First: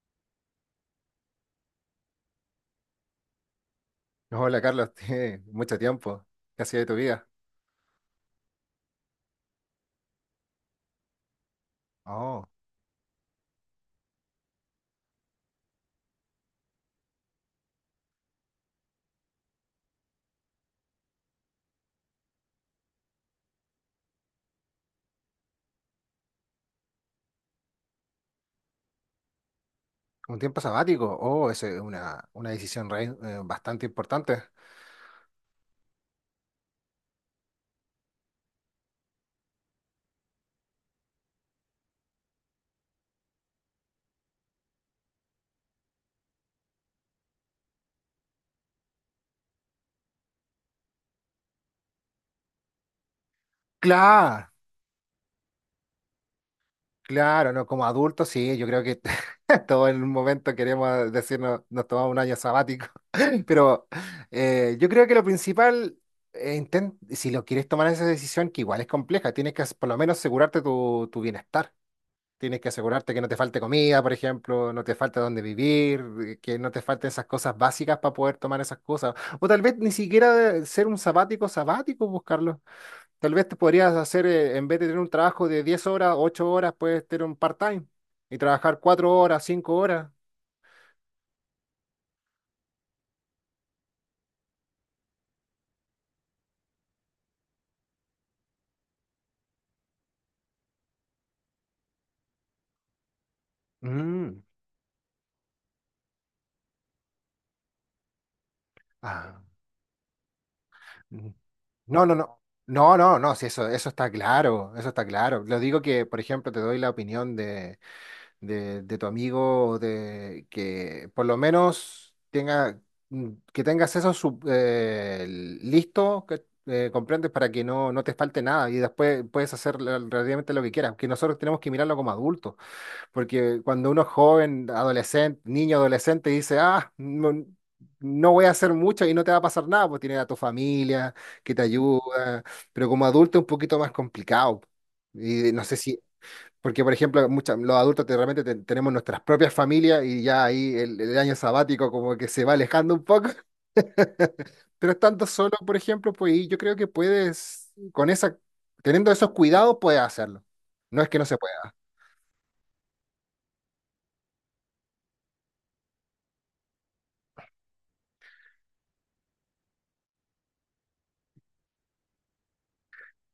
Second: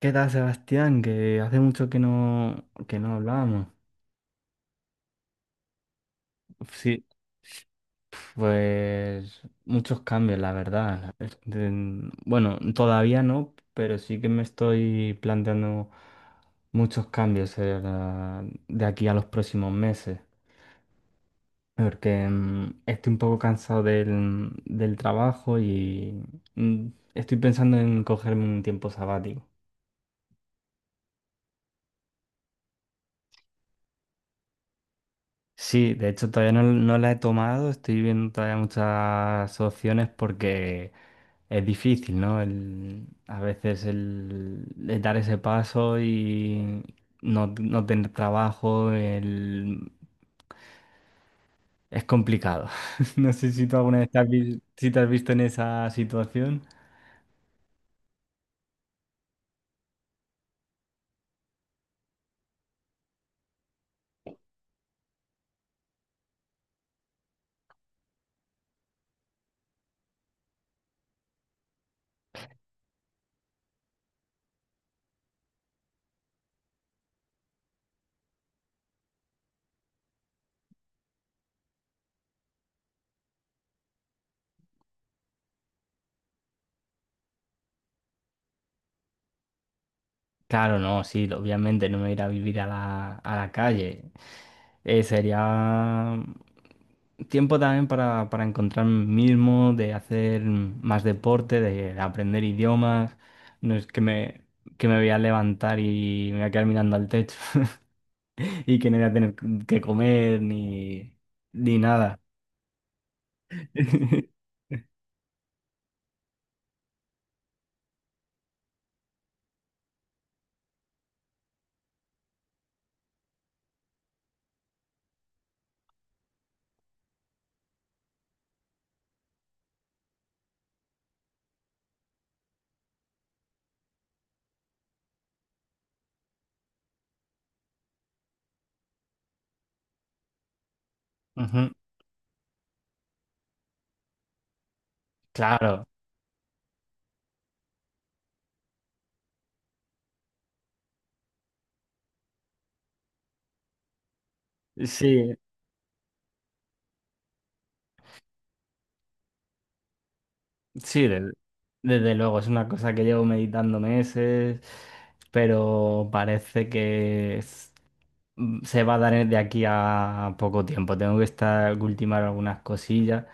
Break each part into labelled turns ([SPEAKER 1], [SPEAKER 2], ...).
[SPEAKER 1] ¿Qué tal, Sebastián? Que hace mucho que no hablábamos.
[SPEAKER 2] Hola Carlos, tiene mucho tiempo. ¿Qué ha sido de tu
[SPEAKER 1] Sí,
[SPEAKER 2] vida?
[SPEAKER 1] pues muchos cambios, la verdad.
[SPEAKER 2] Oh,
[SPEAKER 1] Bueno, todavía no, pero sí que me estoy planteando muchos cambios de aquí a los próximos meses. Porque estoy un poco cansado del trabajo y mm, estoy pensando en cogerme un tiempo sabático.
[SPEAKER 2] un tiempo sabático. Oh, esa es una decisión bastante importante.
[SPEAKER 1] Sí, de hecho todavía no la he tomado, estoy viendo todavía muchas opciones porque es difícil, ¿no? A veces el dar ese paso y no tener trabajo es complicado. No sé si tú alguna vez
[SPEAKER 2] Claro,
[SPEAKER 1] si te has visto en esa situación.
[SPEAKER 2] claro, ¿no? Como adultos, sí, yo creo que todos en un momento queremos decirnos, nos tomamos un año sabático. Pero yo creo que lo principal, si lo quieres tomar esa decisión, que igual es compleja, tienes que por lo menos asegurarte tu bienestar. Tienes que asegurarte que no te falte comida, por ejemplo, no te falte dónde vivir, que no te falten esas cosas básicas para poder tomar esas cosas. O tal vez ni siquiera ser un sabático sabático, buscarlo. Tal vez te podrías hacer, en vez de tener un trabajo de 10 horas, 8 horas, puedes tener un part-time y trabajar 4 horas, 5 horas.
[SPEAKER 1] Claro, no, sí, obviamente no me iré a vivir a la calle. Sería tiempo también para encontrarme mismo, de hacer más deporte, de aprender idiomas. No es
[SPEAKER 2] Mm.
[SPEAKER 1] que me voy a levantar y me voy a quedar mirando al techo y que no voy a tener
[SPEAKER 2] Ah.
[SPEAKER 1] que comer
[SPEAKER 2] Mm.
[SPEAKER 1] ni
[SPEAKER 2] No, no,
[SPEAKER 1] nada.
[SPEAKER 2] no. No, no, no, sí, eso está claro, eso está claro. Lo digo que, por ejemplo, te doy la opinión de, tu amigo, de que por lo menos tenga, que tengas eso listo, que, comprendes, para que no te falte nada y después puedes hacer relativamente lo que quieras, que nosotros tenemos que mirarlo como adultos, porque cuando uno es joven, adolescente, niño, adolescente, dice, ah, no, no voy a hacer mucho y no te va a pasar nada, pues tienes a tu familia que te
[SPEAKER 1] Ujú,
[SPEAKER 2] ayuda, pero como adulto es un poquito más complicado. Y no sé
[SPEAKER 1] claro,
[SPEAKER 2] si porque, por ejemplo, mucha- los adultos te- realmente te- tenemos nuestras propias familias y ya ahí el año sabático como que se va alejando un poco, pero estando
[SPEAKER 1] sí,
[SPEAKER 2] solo, por ejemplo, pues y yo creo que puedes, con esa, teniendo esos cuidados, puedes hacerlo. No
[SPEAKER 1] sí,
[SPEAKER 2] es que no se pueda.
[SPEAKER 1] desde luego, es una cosa que llevo meditando meses, pero parece que se va a dar de aquí a poco tiempo. Tengo que estar ultimar algunas cosillas,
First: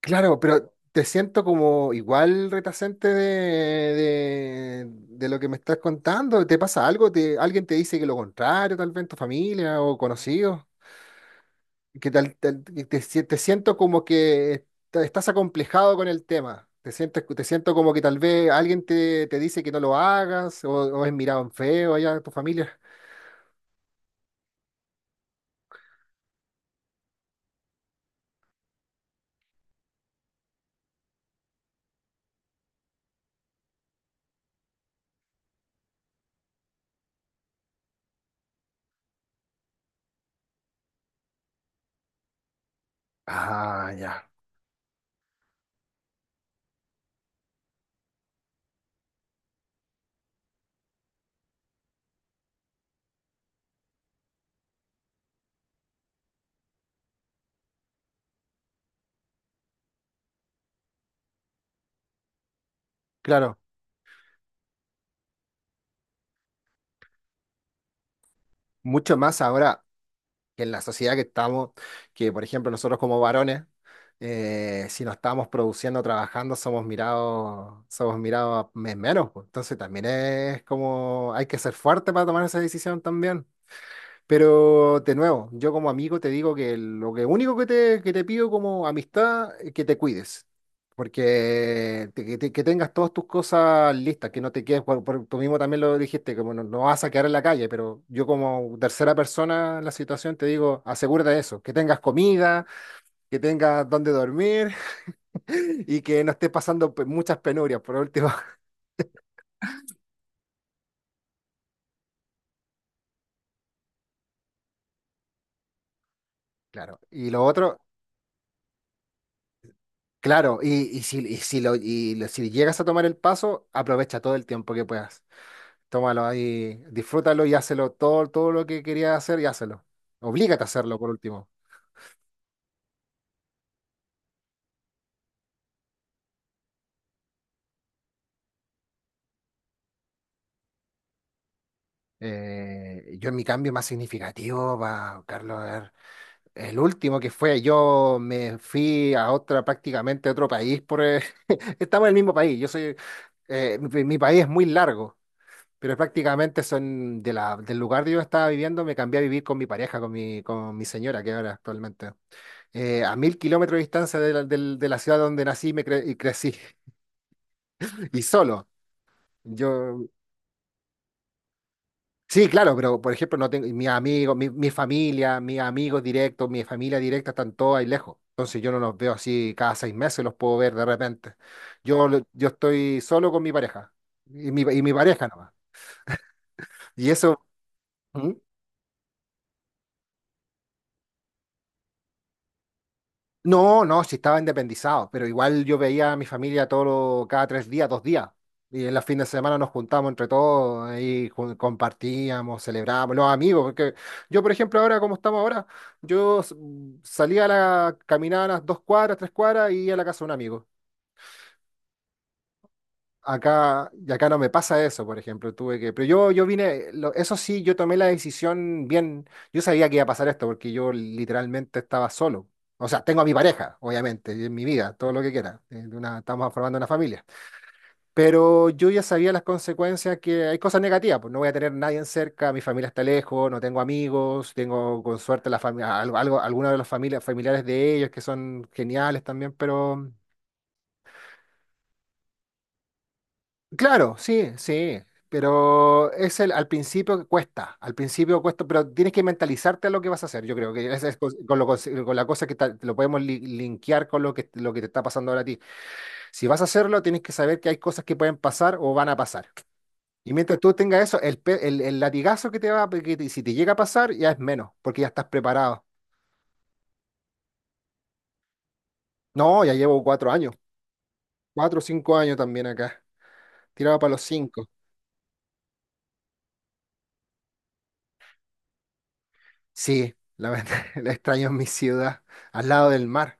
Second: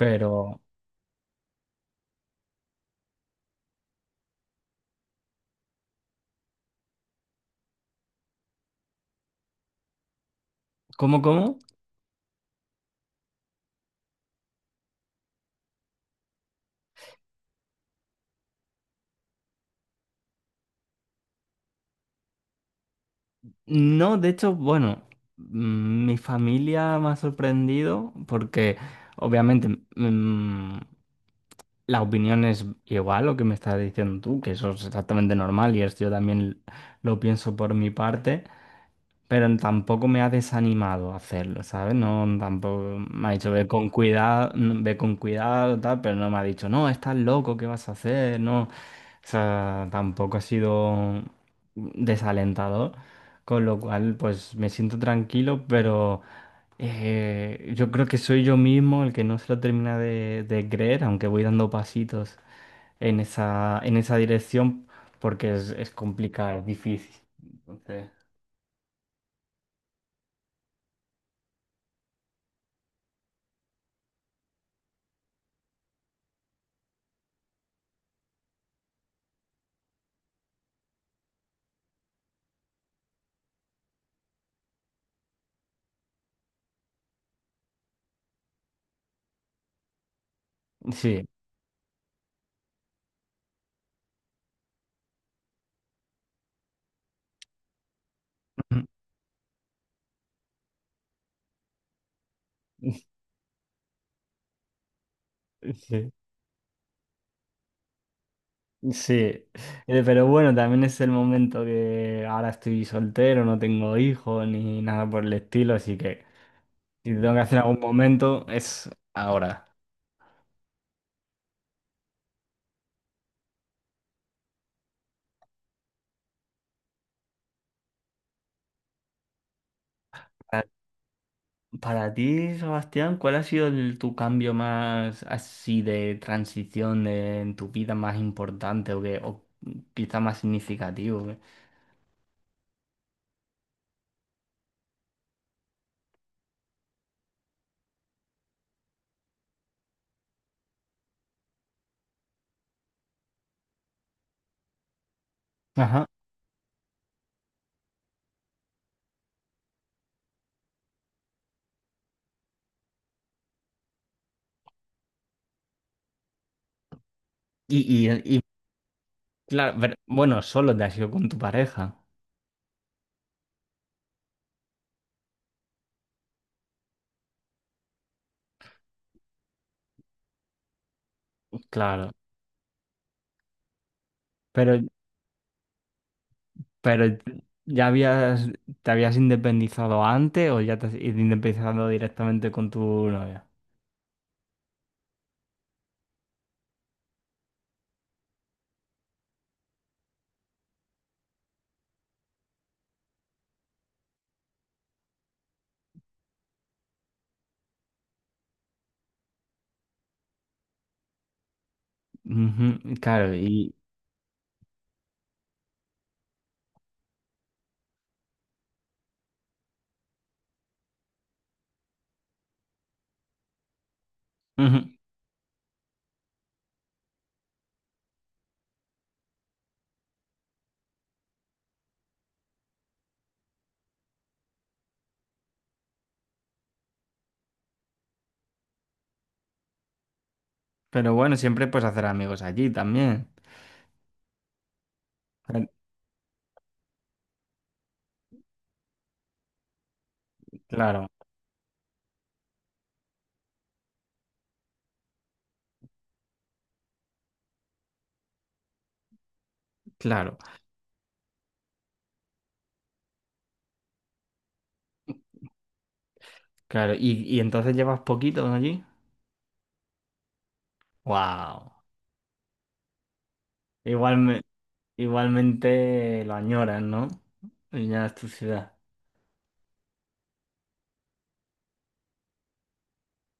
[SPEAKER 2] Claro, pero te siento como igual retacente de, lo que me estás contando. ¿Te pasa algo? ¿Alguien te dice que lo contrario, tal vez en tu familia o conocidos?
[SPEAKER 1] ¿cómo, cómo?
[SPEAKER 2] Que tal- tal- que te, si- te siento como que estás acomplejado con el tema. Te siento como que tal vez alguien te dice que no lo hagas o es mirado en feo allá en tu familia.
[SPEAKER 1] No, de hecho, bueno, mi familia me ha sorprendido porque obviamente mm, la opinión es igual lo que me estás diciendo tú, que eso es exactamente normal y esto yo también lo pienso por mi parte. Pero tampoco me ha desanimado a hacerlo, ¿sabes? No, tampoco me ha dicho, ve con
[SPEAKER 2] Ah, ya.
[SPEAKER 1] cuidado, ve con cuidado, tal, pero no me ha dicho, no, estás loco, ¿qué vas a hacer? No, o sea, tampoco ha sido desalentador, con lo cual, pues me siento tranquilo, pero yo creo que soy yo mismo el que no se lo termina de creer, aunque voy dando pasitos en
[SPEAKER 2] Claro,
[SPEAKER 1] esa, en esa dirección, porque es complicado, es difícil. Entonces,
[SPEAKER 2] mucho más ahora que en la sociedad que estamos, que por ejemplo nosotros como varones, si no estamos produciendo, trabajando, somos mirados menos, pues. Entonces también es como hay que ser fuerte para tomar esa decisión también. Pero de nuevo, yo como amigo te digo que lo que único que te pido como amistad es que te cuides,
[SPEAKER 1] sí.
[SPEAKER 2] porque que tengas todas tus cosas listas, que no te quedes, tú mismo también lo dijiste, como no vas a quedar en la calle, pero yo como tercera persona en la situación te digo, asegúrate de eso, que tengas comida, que tengas donde dormir y
[SPEAKER 1] Sí,
[SPEAKER 2] que no estés pasando muchas penurias por último.
[SPEAKER 1] sí. Pero bueno, también es el momento que ahora estoy soltero, no tengo hijos ni nada por el estilo, así que
[SPEAKER 2] Claro,
[SPEAKER 1] si
[SPEAKER 2] y
[SPEAKER 1] tengo que
[SPEAKER 2] lo
[SPEAKER 1] hacer
[SPEAKER 2] otro...
[SPEAKER 1] algún momento es ahora.
[SPEAKER 2] Claro, si llegas a tomar el paso, aprovecha todo el tiempo que puedas. Tómalo ahí, disfrútalo y hazlo todo, todo lo que querías hacer y hazlo. Oblígate
[SPEAKER 1] Para,
[SPEAKER 2] a hacerlo por último.
[SPEAKER 1] para ti, Sebastián, ¿cuál ha sido tu cambio más así de transición en tu vida más importante o, que, o quizá más significativo? ¿Eh?
[SPEAKER 2] Yo en mi cambio más significativo, va, Carlos, a ver, el último que fue, yo me fui a otra, prácticamente a otro país por... estamos en el mismo país, yo soy... mi país es muy largo, pero
[SPEAKER 1] Ajá.
[SPEAKER 2] prácticamente son del lugar donde yo estaba viviendo, me cambié a vivir con mi pareja, con mi señora que ahora actualmente. A 1000 kilómetros de distancia de la ciudad donde nací y y crecí.
[SPEAKER 1] Y, y,
[SPEAKER 2] Y
[SPEAKER 1] y
[SPEAKER 2] solo.
[SPEAKER 1] claro, pero
[SPEAKER 2] Yo,
[SPEAKER 1] bueno, solo te has ido con tu pareja,
[SPEAKER 2] sí, claro, pero por ejemplo, no tengo mis amigos, mi familia, mis amigos directos, mi familia directa están todos ahí lejos. Entonces yo no los veo así cada 6 meses, los puedo ver de repente. Yo,
[SPEAKER 1] claro.
[SPEAKER 2] lo- yo estoy solo con mi pareja
[SPEAKER 1] Pero
[SPEAKER 2] y mi pareja nomás.
[SPEAKER 1] Pero
[SPEAKER 2] Y eso.
[SPEAKER 1] ¿ya
[SPEAKER 2] ¿Mm?
[SPEAKER 1] habías, te habías independizado antes o ya te has independizado directamente con tu novia?
[SPEAKER 2] No, no, sí estaba independizado, pero igual yo veía a mi familia todos cada 3 días, 2 días. Y en los fines de semana nos juntábamos entre todos, ahí compartíamos, celebrábamos, los amigos, porque yo, por ejemplo, ahora como estamos ahora, yo s- salía caminaba a las 2 cuadras, 3 cuadras y iba a la casa de un amigo.
[SPEAKER 1] Ujú, claro, y
[SPEAKER 2] Acá, y acá no me pasa eso, por ejemplo, tuve que, pero yo vine, eso sí, yo tomé la decisión bien, yo sabía que iba a pasar esto porque yo literalmente estaba solo. O sea, tengo a mi pareja, obviamente, y en mi
[SPEAKER 1] ujú.
[SPEAKER 2] vida, todo lo que quiera. Estamos formando una familia. Pero yo ya sabía las consecuencias que hay cosas negativas, pues no voy a tener nadie en cerca, mi familia está lejos, no tengo amigos, tengo con suerte la familia, algunos de los familiares de ellos que son geniales también, pero...
[SPEAKER 1] Pero bueno, siempre puedes hacer amigos allí también.
[SPEAKER 2] Claro, sí, sí,
[SPEAKER 1] Cla-
[SPEAKER 2] pero es al principio cuesta, pero tienes que mentalizarte a lo que vas a hacer. Yo creo que
[SPEAKER 1] Claro,
[SPEAKER 2] esa es con la cosa que te lo podemos linkear con lo que te está pasando ahora a ti. Si vas a hacerlo, tienes que saber que hay cosas que pueden pasar o van a pasar. Y
[SPEAKER 1] claro,
[SPEAKER 2] mientras tú tengas eso, el latigazo que te va, a- que te- si te llega a pasar, ya es menos, porque ya estás preparado.
[SPEAKER 1] claro. Y entonces llevas poquito, ¿no?, allí?
[SPEAKER 2] No, ya llevo 4 años,
[SPEAKER 1] Wow.
[SPEAKER 2] 4 o 5 años también acá, tirado para los
[SPEAKER 1] Igualme,
[SPEAKER 2] cinco.
[SPEAKER 1] igualmente lo añoras, ¿no? Ya es tu ciudad.
[SPEAKER 2] Sí, la verdad, la extraño en mi ciudad, al lado del mar.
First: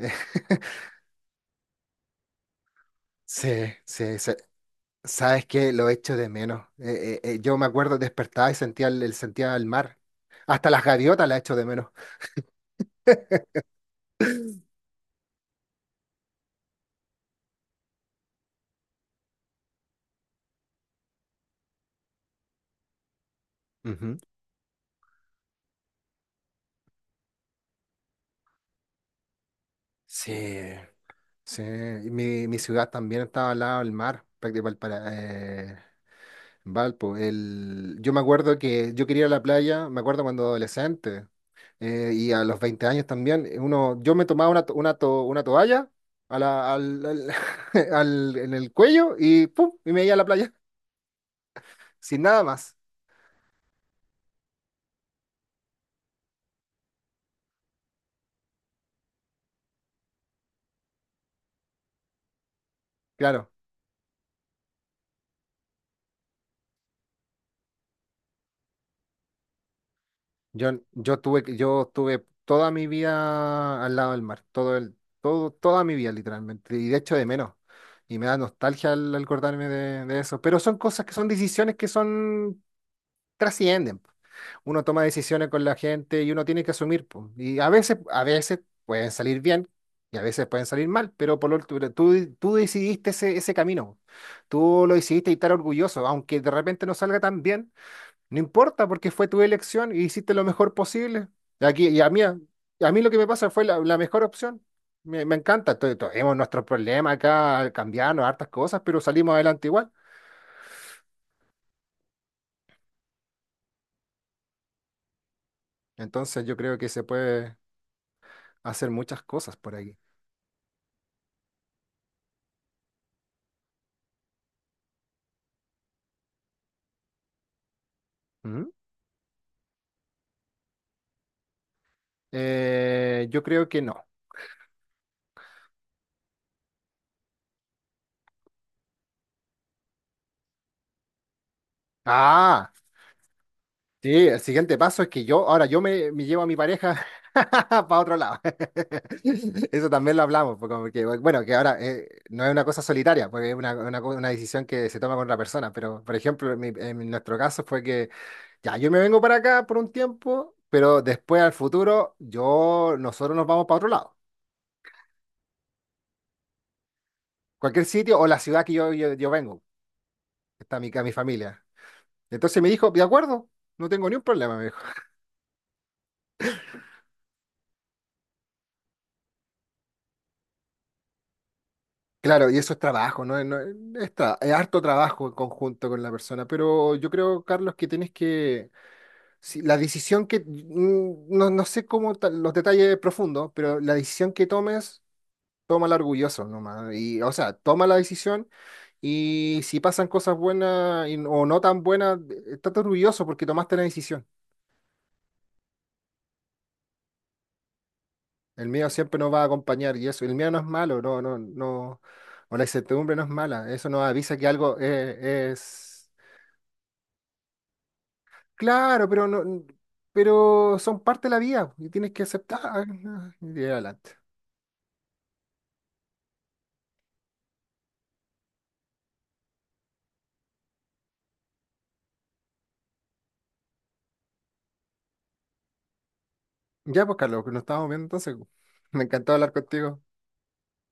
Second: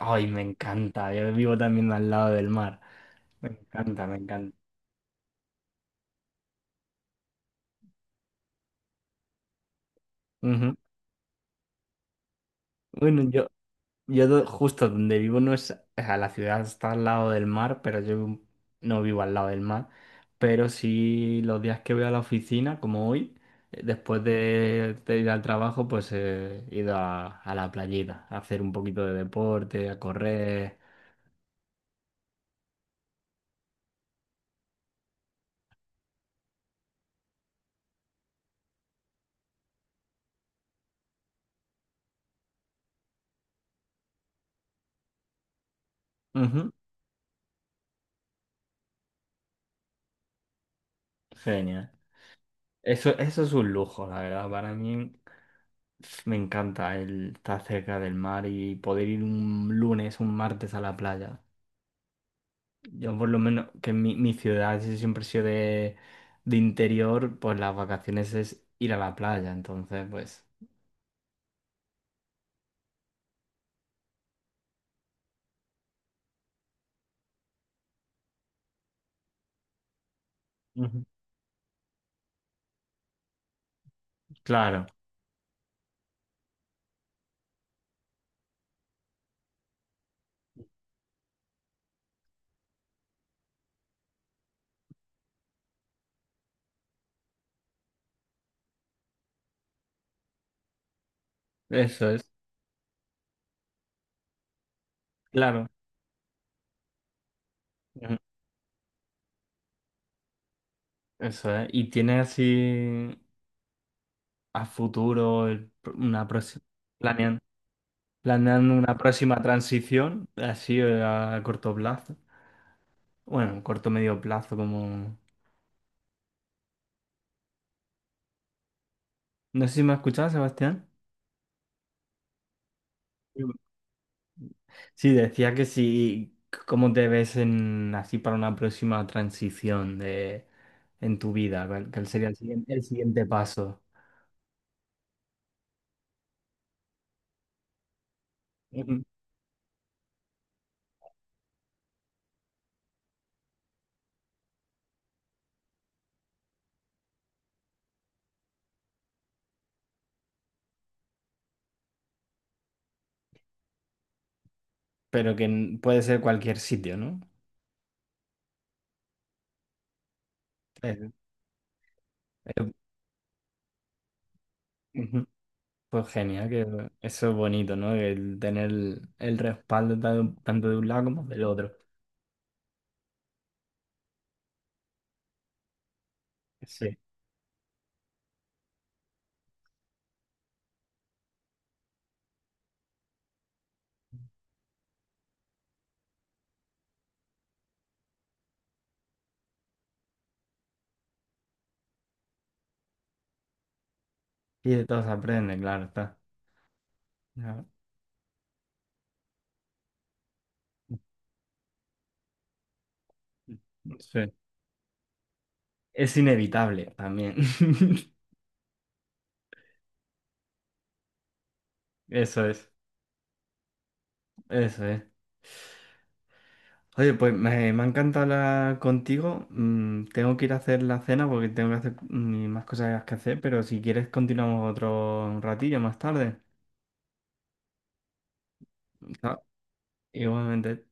[SPEAKER 1] Ay, me encanta. Yo vivo también al lado del mar.
[SPEAKER 2] Sí,
[SPEAKER 1] Me encanta, me
[SPEAKER 2] sí, sí.
[SPEAKER 1] encanta.
[SPEAKER 2] Sabes que lo echo de menos. Yo me acuerdo despertaba y sentía sentía el mar. Hasta
[SPEAKER 1] Ujú.
[SPEAKER 2] las gaviotas las echo de menos.
[SPEAKER 1] Bueno, yo justo donde vivo no es, o sea, la ciudad está al lado del mar, pero yo no vivo al lado del mar. Pero sí los días que voy a la oficina, como hoy,
[SPEAKER 2] Ujú.
[SPEAKER 1] después de ir al trabajo, pues he ido a la playita, a hacer un poquito de deporte, a
[SPEAKER 2] Sí,
[SPEAKER 1] correr.
[SPEAKER 2] sí. Y mi ciudad también estaba al lado del mar, prácticamente para Valpo. Yo me acuerdo que yo quería ir a la playa, me acuerdo cuando adolescente y a los 20 años también. Uno, yo me tomaba una toalla a
[SPEAKER 1] Ujú,
[SPEAKER 2] la- al, al- en el cuello y ¡pum! Y me iba a la playa
[SPEAKER 1] genial.
[SPEAKER 2] sin nada más.
[SPEAKER 1] Eso es un lujo, la verdad. Para mí, pf, me encanta el estar cerca del mar y poder ir un lunes, un martes a la playa. Yo por lo
[SPEAKER 2] Claro,
[SPEAKER 1] menos, que en mi ciudad sí siempre ha sido de interior, pues las vacaciones es ir a la playa, entonces pues...
[SPEAKER 2] yo tuve, yo tuve toda mi vida al lado del mar, toda mi vida literalmente, y de hecho de menos. Y me da nostalgia al acordarme de eso. Pero son
[SPEAKER 1] Ujú.
[SPEAKER 2] cosas que son decisiones que son, trascienden. Uno
[SPEAKER 1] Claro,
[SPEAKER 2] toma decisiones con la gente y uno tiene que asumir, po. Y a veces pueden salir bien y a veces pueden salir mal, pero por lo tú decidiste ese camino. Tú lo decidiste y estar orgulloso, aunque de repente no salga tan bien. No importa, porque fue tu elección y hiciste lo mejor posible. Aquí, y
[SPEAKER 1] eso es,
[SPEAKER 2] a mí lo que me pasa fue la mejor opción. Me
[SPEAKER 1] claro,
[SPEAKER 2] encanta. Tenemos nuestros problemas acá,
[SPEAKER 1] ujú,
[SPEAKER 2] cambiarnos hartas cosas, pero salimos adelante igual.
[SPEAKER 1] eso es. ¿Y tiene así a futuro el una
[SPEAKER 2] Entonces yo
[SPEAKER 1] próxima,
[SPEAKER 2] creo que se
[SPEAKER 1] planeando,
[SPEAKER 2] puede
[SPEAKER 1] planeando
[SPEAKER 2] hacer
[SPEAKER 1] una
[SPEAKER 2] muchas
[SPEAKER 1] próxima
[SPEAKER 2] cosas por aquí.
[SPEAKER 1] transición, así a corto plazo? Bueno, corto medio plazo, como...
[SPEAKER 2] ¿Mm?
[SPEAKER 1] No sé si me has escuchado, Sebastián.
[SPEAKER 2] Yo creo que no.
[SPEAKER 1] Sí, decía que sí, ¿cómo te ves en, así para una próxima transición de, en tu vida? ¿Cuál sería
[SPEAKER 2] Ah,
[SPEAKER 1] el siguiente paso?
[SPEAKER 2] sí, el siguiente paso es que yo, ahora yo me llevo a mi pareja para otro lado.
[SPEAKER 1] Ujú.
[SPEAKER 2] Eso también lo hablamos, porque, bueno, que ahora no es una cosa solitaria, porque es una decisión que se toma con otra persona, pero por ejemplo, en nuestro caso fue que ya yo me vengo para acá por un tiempo, pero después al futuro yo, nosotros nos vamos para otro lado,
[SPEAKER 1] Pero que puede ser cualquier sitio, ¿no?
[SPEAKER 2] cualquier sitio o la ciudad que yo vengo, que está
[SPEAKER 1] Eh,
[SPEAKER 2] mi familia. Entonces me
[SPEAKER 1] eh,
[SPEAKER 2] dijo, de acuerdo, no tengo ni un problema.
[SPEAKER 1] ujú. Pues genial, que eso es bonito, ¿no? El tener el respaldo tanto de un lado como del otro.
[SPEAKER 2] Claro, y eso es trabajo, ¿no? Es harto trabajo en conjunto con la persona, pero
[SPEAKER 1] Sí.
[SPEAKER 2] yo creo, Carlos, que tienes que, si la decisión que, no sé cómo los detalles profundos, pero la decisión que tomes, tómala orgulloso nomás. Y, o sea, toma la decisión y si pasan cosas buenas o no tan buenas, estate orgulloso porque tomaste la decisión.
[SPEAKER 1] Y de todos se aprende, claro, está. Ya.
[SPEAKER 2] El miedo siempre nos va a acompañar y eso, el miedo no es malo, no, no, no, o la incertidumbre no es mala, eso nos
[SPEAKER 1] Sí.
[SPEAKER 2] avisa que algo es...
[SPEAKER 1] Es inevitable también.
[SPEAKER 2] Claro, pero no, pero son parte de la vida y tienes que
[SPEAKER 1] Eso es,
[SPEAKER 2] aceptar. Y adelante.
[SPEAKER 1] eso es. Oye, pues me ha encantado hablar contigo. Tengo que ir a hacer la cena porque tengo que hacer más cosas que hacer, pero si quieres continuamos otro ratillo más tarde.
[SPEAKER 2] Ya, pues, Carlos, que nos estamos viendo entonces. Me encantó
[SPEAKER 1] Ah,
[SPEAKER 2] hablar contigo.
[SPEAKER 1] igualmente.